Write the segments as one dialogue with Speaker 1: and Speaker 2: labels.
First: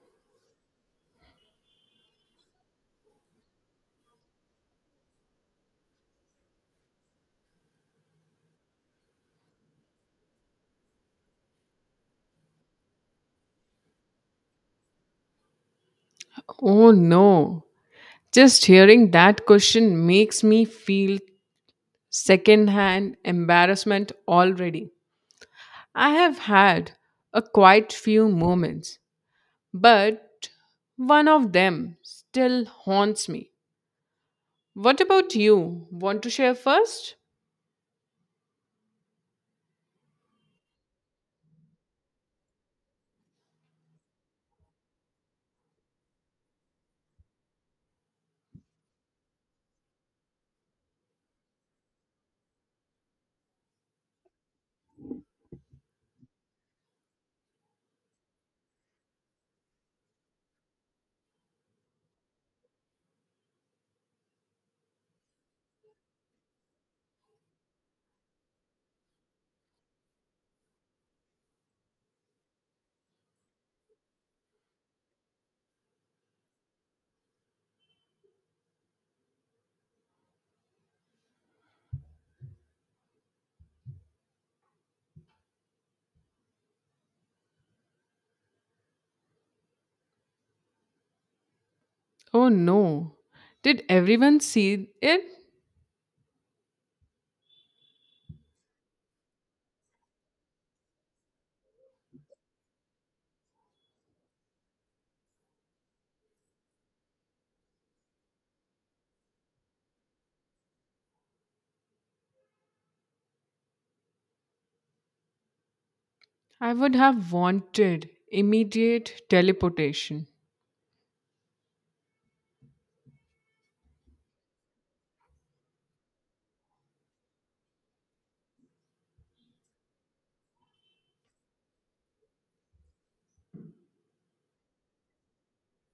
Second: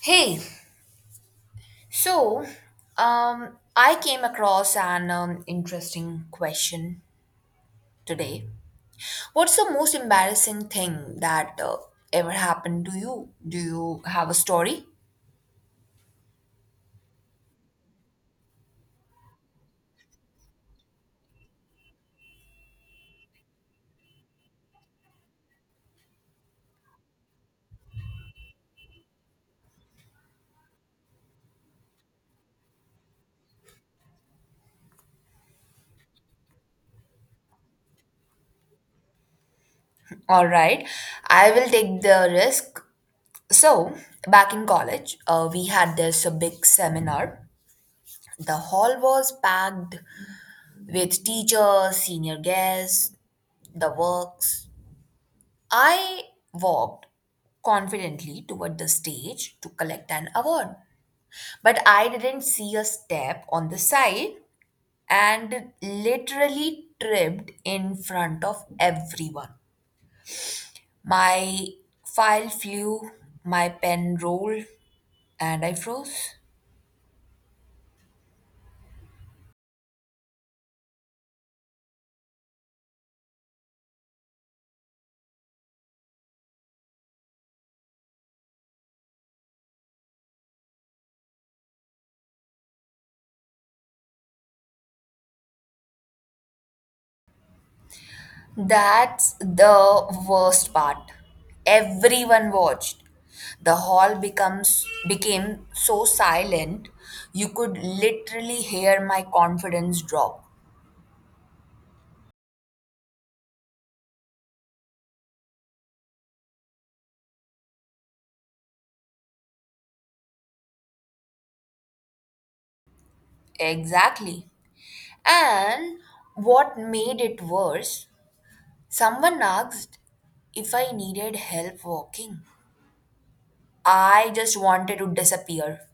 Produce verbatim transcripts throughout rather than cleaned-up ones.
Speaker 1: Hey, so um, I came across an um, interesting question today. What's the most embarrassing thing that uh, ever happened to you? Do you have a story?
Speaker 2: Oh no. Just hearing that question makes me feel secondhand embarrassment already. I have had a quite few moments, but one of them still haunts me. What about you? Want to share first?
Speaker 1: All right, I will take the risk. So, back in college, uh, we had this uh, big seminar. The hall was packed with teachers, senior guests, the works. I walked confidently toward the stage to collect an award, but I didn't see a step on the side and literally tripped in front of everyone. My file flew, my pen rolled, and I froze.
Speaker 2: Oh no. Did everyone see it?
Speaker 1: That's the worst part. Everyone watched. The hall becomes became so silent you could literally hear my confidence drop.
Speaker 2: I would have wanted immediate teleportation.
Speaker 1: Exactly. And what made it worse, someone asked if I needed help walking. I just wanted to disappear.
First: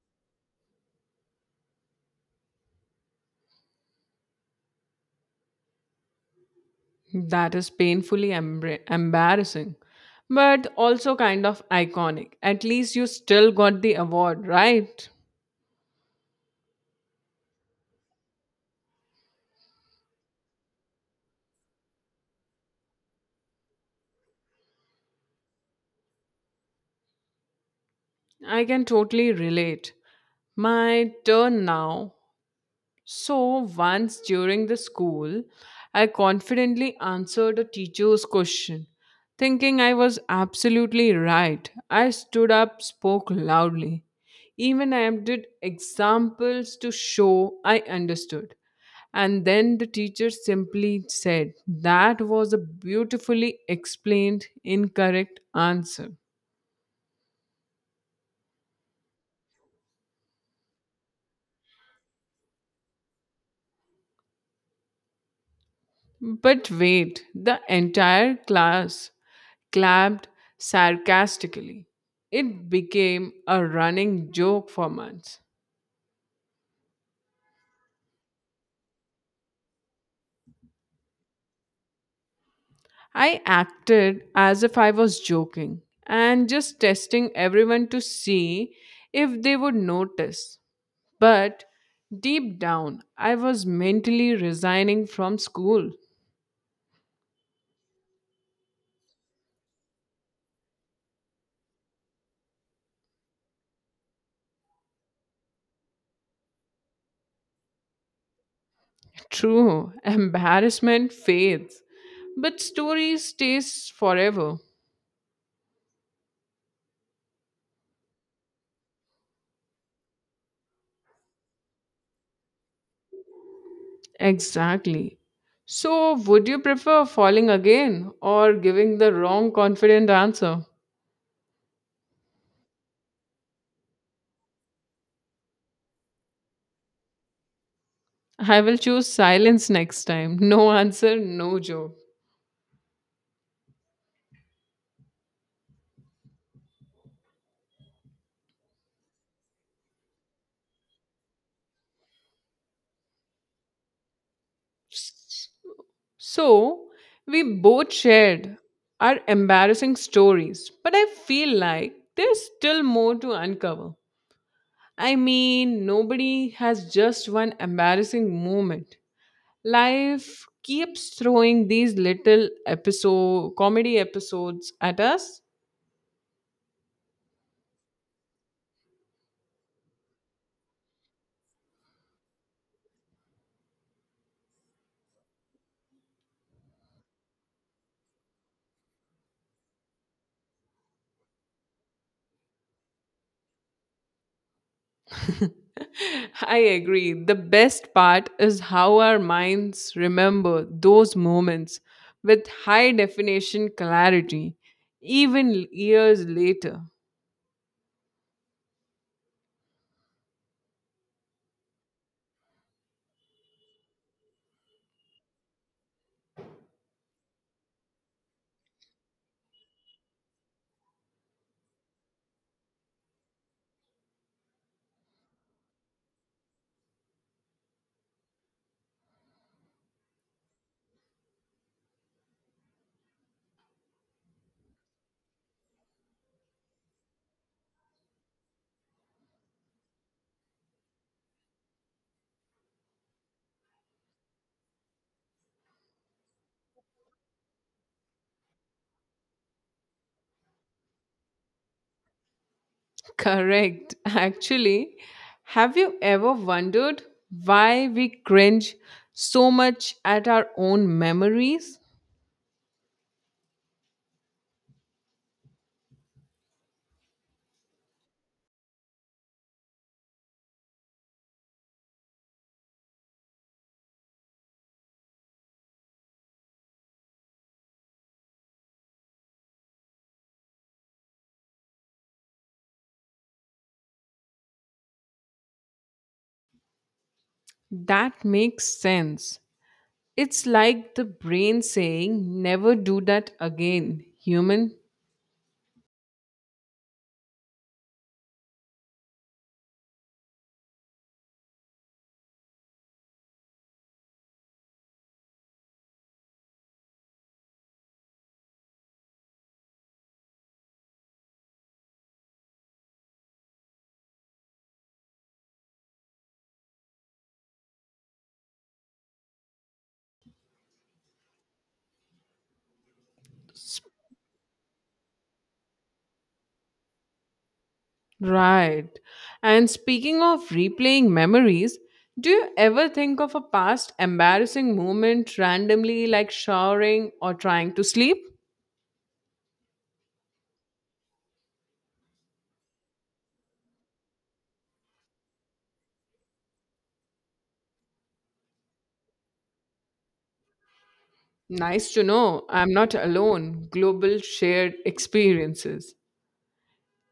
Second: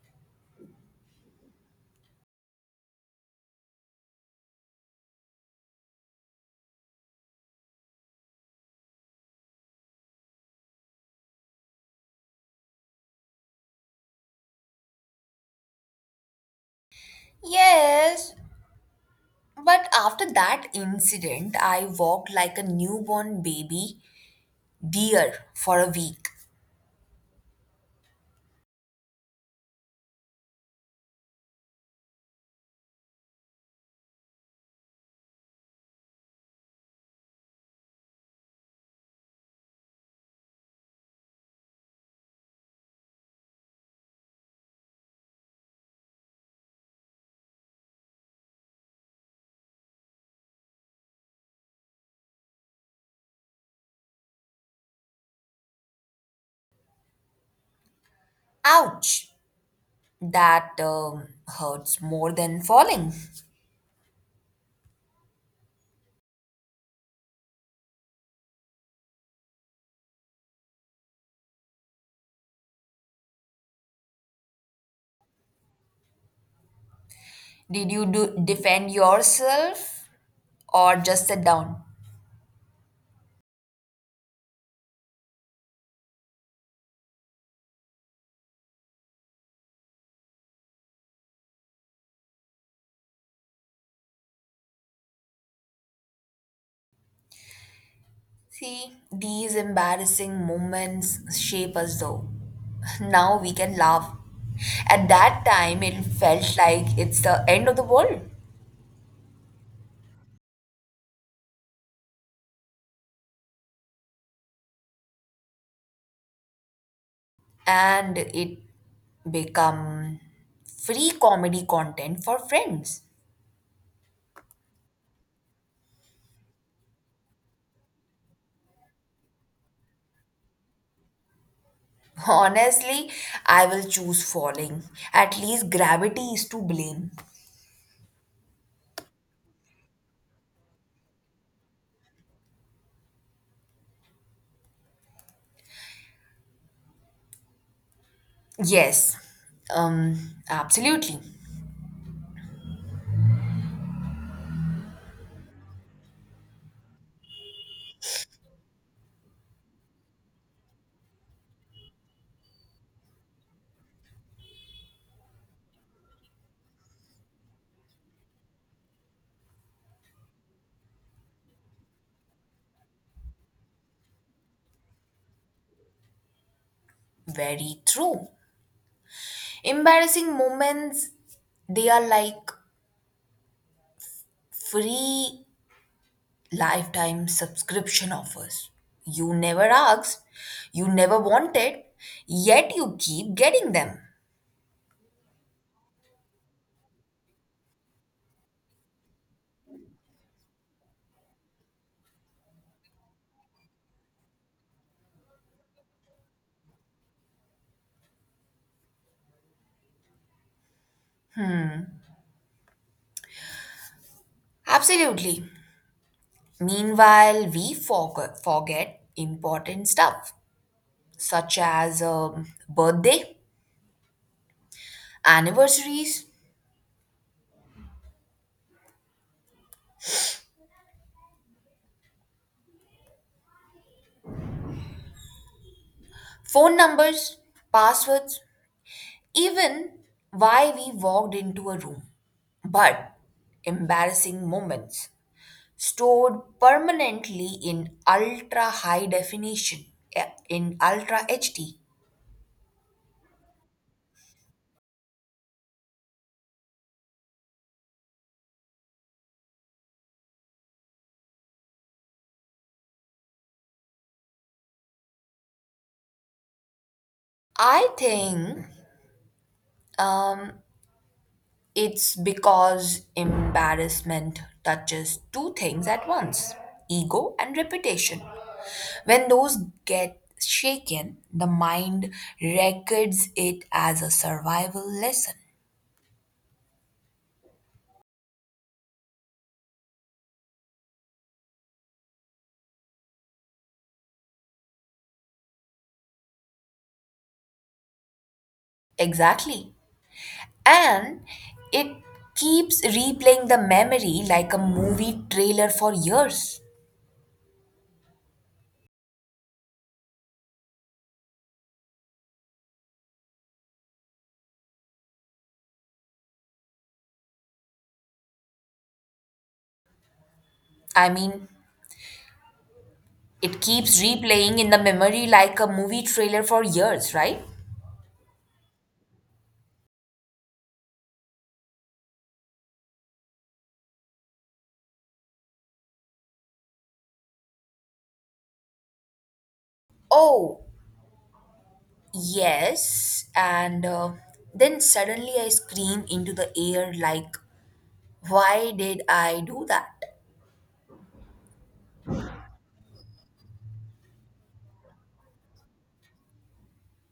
Speaker 2: That is painfully embra- embarrassing, but also kind of iconic. At least you still got the award, right?
Speaker 1: Yes, but after that incident, I walked like a newborn baby beer for a week.
Speaker 2: I can totally relate. My turn now. So, once during the school, I confidently answered a teacher's question, thinking I was absolutely right. I stood up, spoke loudly, even I did examples to show I understood. And then the teacher simply said, "That was a beautifully explained incorrect answer."
Speaker 1: Ouch! That um, hurts more than falling.
Speaker 2: But wait, the entire class clapped sarcastically. It became a running joke for months.
Speaker 1: Did you do defend yourself or just sit down?
Speaker 2: I acted as if I was joking and just testing everyone to see if they would notice. But deep down, I was mentally resigning from school.
Speaker 1: See, these embarrassing moments shape us though. Now we can laugh. At that time, it felt like it's the end of the world.
Speaker 2: True, embarrassment fades, but story stays forever.
Speaker 1: And it become free comedy content for friends.
Speaker 2: Exactly. So, would you prefer falling again or giving the wrong confident answer?
Speaker 1: Honestly, I will choose falling. At least gravity is to blame.
Speaker 2: I will choose silence next time. No answer, no joke.
Speaker 1: Yes, um, absolutely.
Speaker 2: S- So, we both shared our embarrassing stories, but I feel like there's still more to uncover. I mean, nobody has just one embarrassing moment. Life keeps throwing these little episode comedy episodes at us.
Speaker 1: Very true. Embarrassing moments, they are like free lifetime subscription offers. You never asked, you never wanted, yet you keep getting them.
Speaker 2: I agree. The best part is how our minds remember those moments with high definition clarity, even years later.
Speaker 1: Absolutely. Meanwhile, we forget, forget important stuff, such as a birthday, anniversaries, phone numbers, passwords, even why we walked into a room. But embarrassing moments stored permanently in ultra high definition, eh, in ultra H D.
Speaker 2: Correct. Actually, have you ever wondered why we cringe so much at our own memories?
Speaker 1: I think, um, it's because embarrassment touches two things at once, ego and reputation. When those get shaken, the mind records it as a survival lesson.
Speaker 2: That makes sense. It's like the brain saying, "Never do that again, human."
Speaker 1: Exactly. And it keeps replaying the memory like a movie trailer for years. I mean, it
Speaker 2: S-
Speaker 1: keeps replaying in the memory like a movie trailer for years, right?
Speaker 2: Right. And speaking of replaying memories, do you ever think of a past embarrassing moment randomly, like showering or trying to sleep?
Speaker 1: Oh, yes, and uh, then suddenly I scream into the air like, why did I do that?
Speaker 2: Nice to know I'm not alone. Global shared experiences.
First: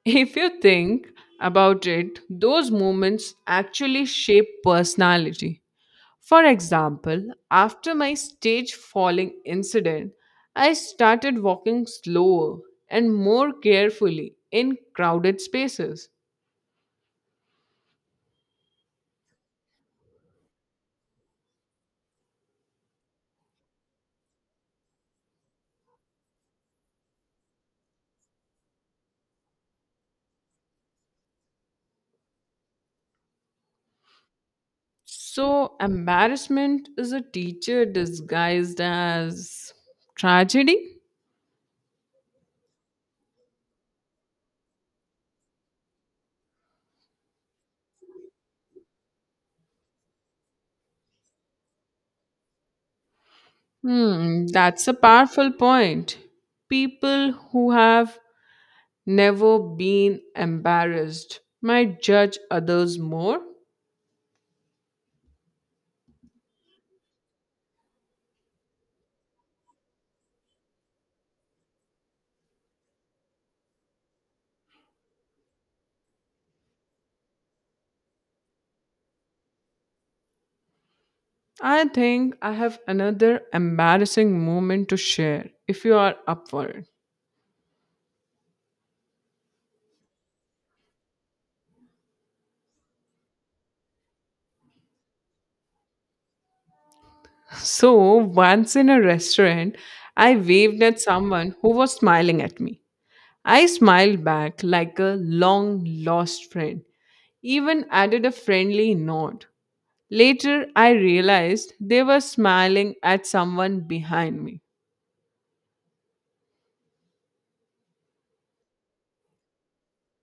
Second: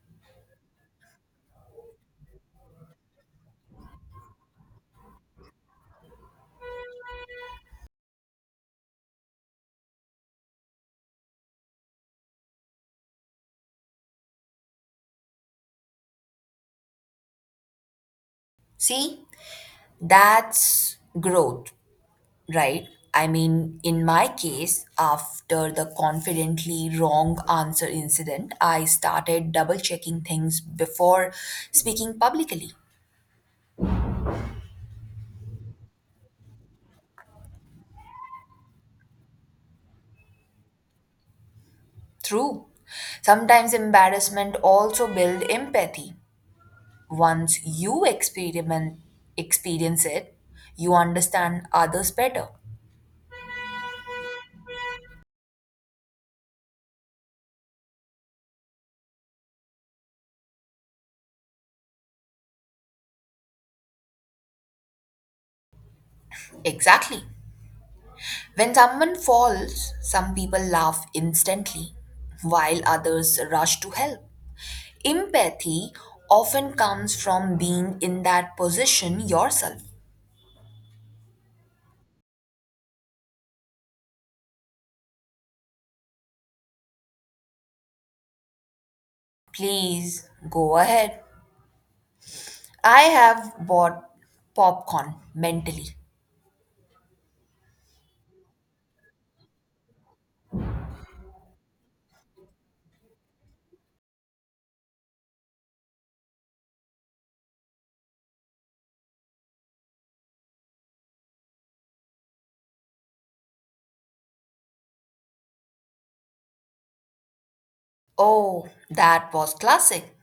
Speaker 2: If you think about it, those moments actually shape personality. For example, after my stage falling incident, I started walking slower and more carefully in crowded spaces.
Speaker 1: See, that's growth, right? I mean, in my case, after the confidently wrong answer incident, I started double checking things before speaking publicly.
Speaker 2: So, embarrassment is a teacher disguised as tragedy?
Speaker 1: True. Sometimes embarrassment also build empathy. Once you experiment experience it, you understand others better.
Speaker 2: Hmm, that's a powerful point. People who have never been embarrassed might judge others more.
Speaker 1: Exactly. When someone falls, some people laugh instantly, while others rush to help. Empathy often comes from being in that position yourself.
Speaker 2: I think I have another embarrassing moment to share if you are up for it.
Speaker 1: Please go ahead. I have bought popcorn mentally.
Speaker 2: So, once in a restaurant, I waved at someone who was smiling at me. I smiled back like a long lost friend, even added a friendly nod. Later, I realized they were smiling at someone behind me.
Speaker 1: Oh, that was classic.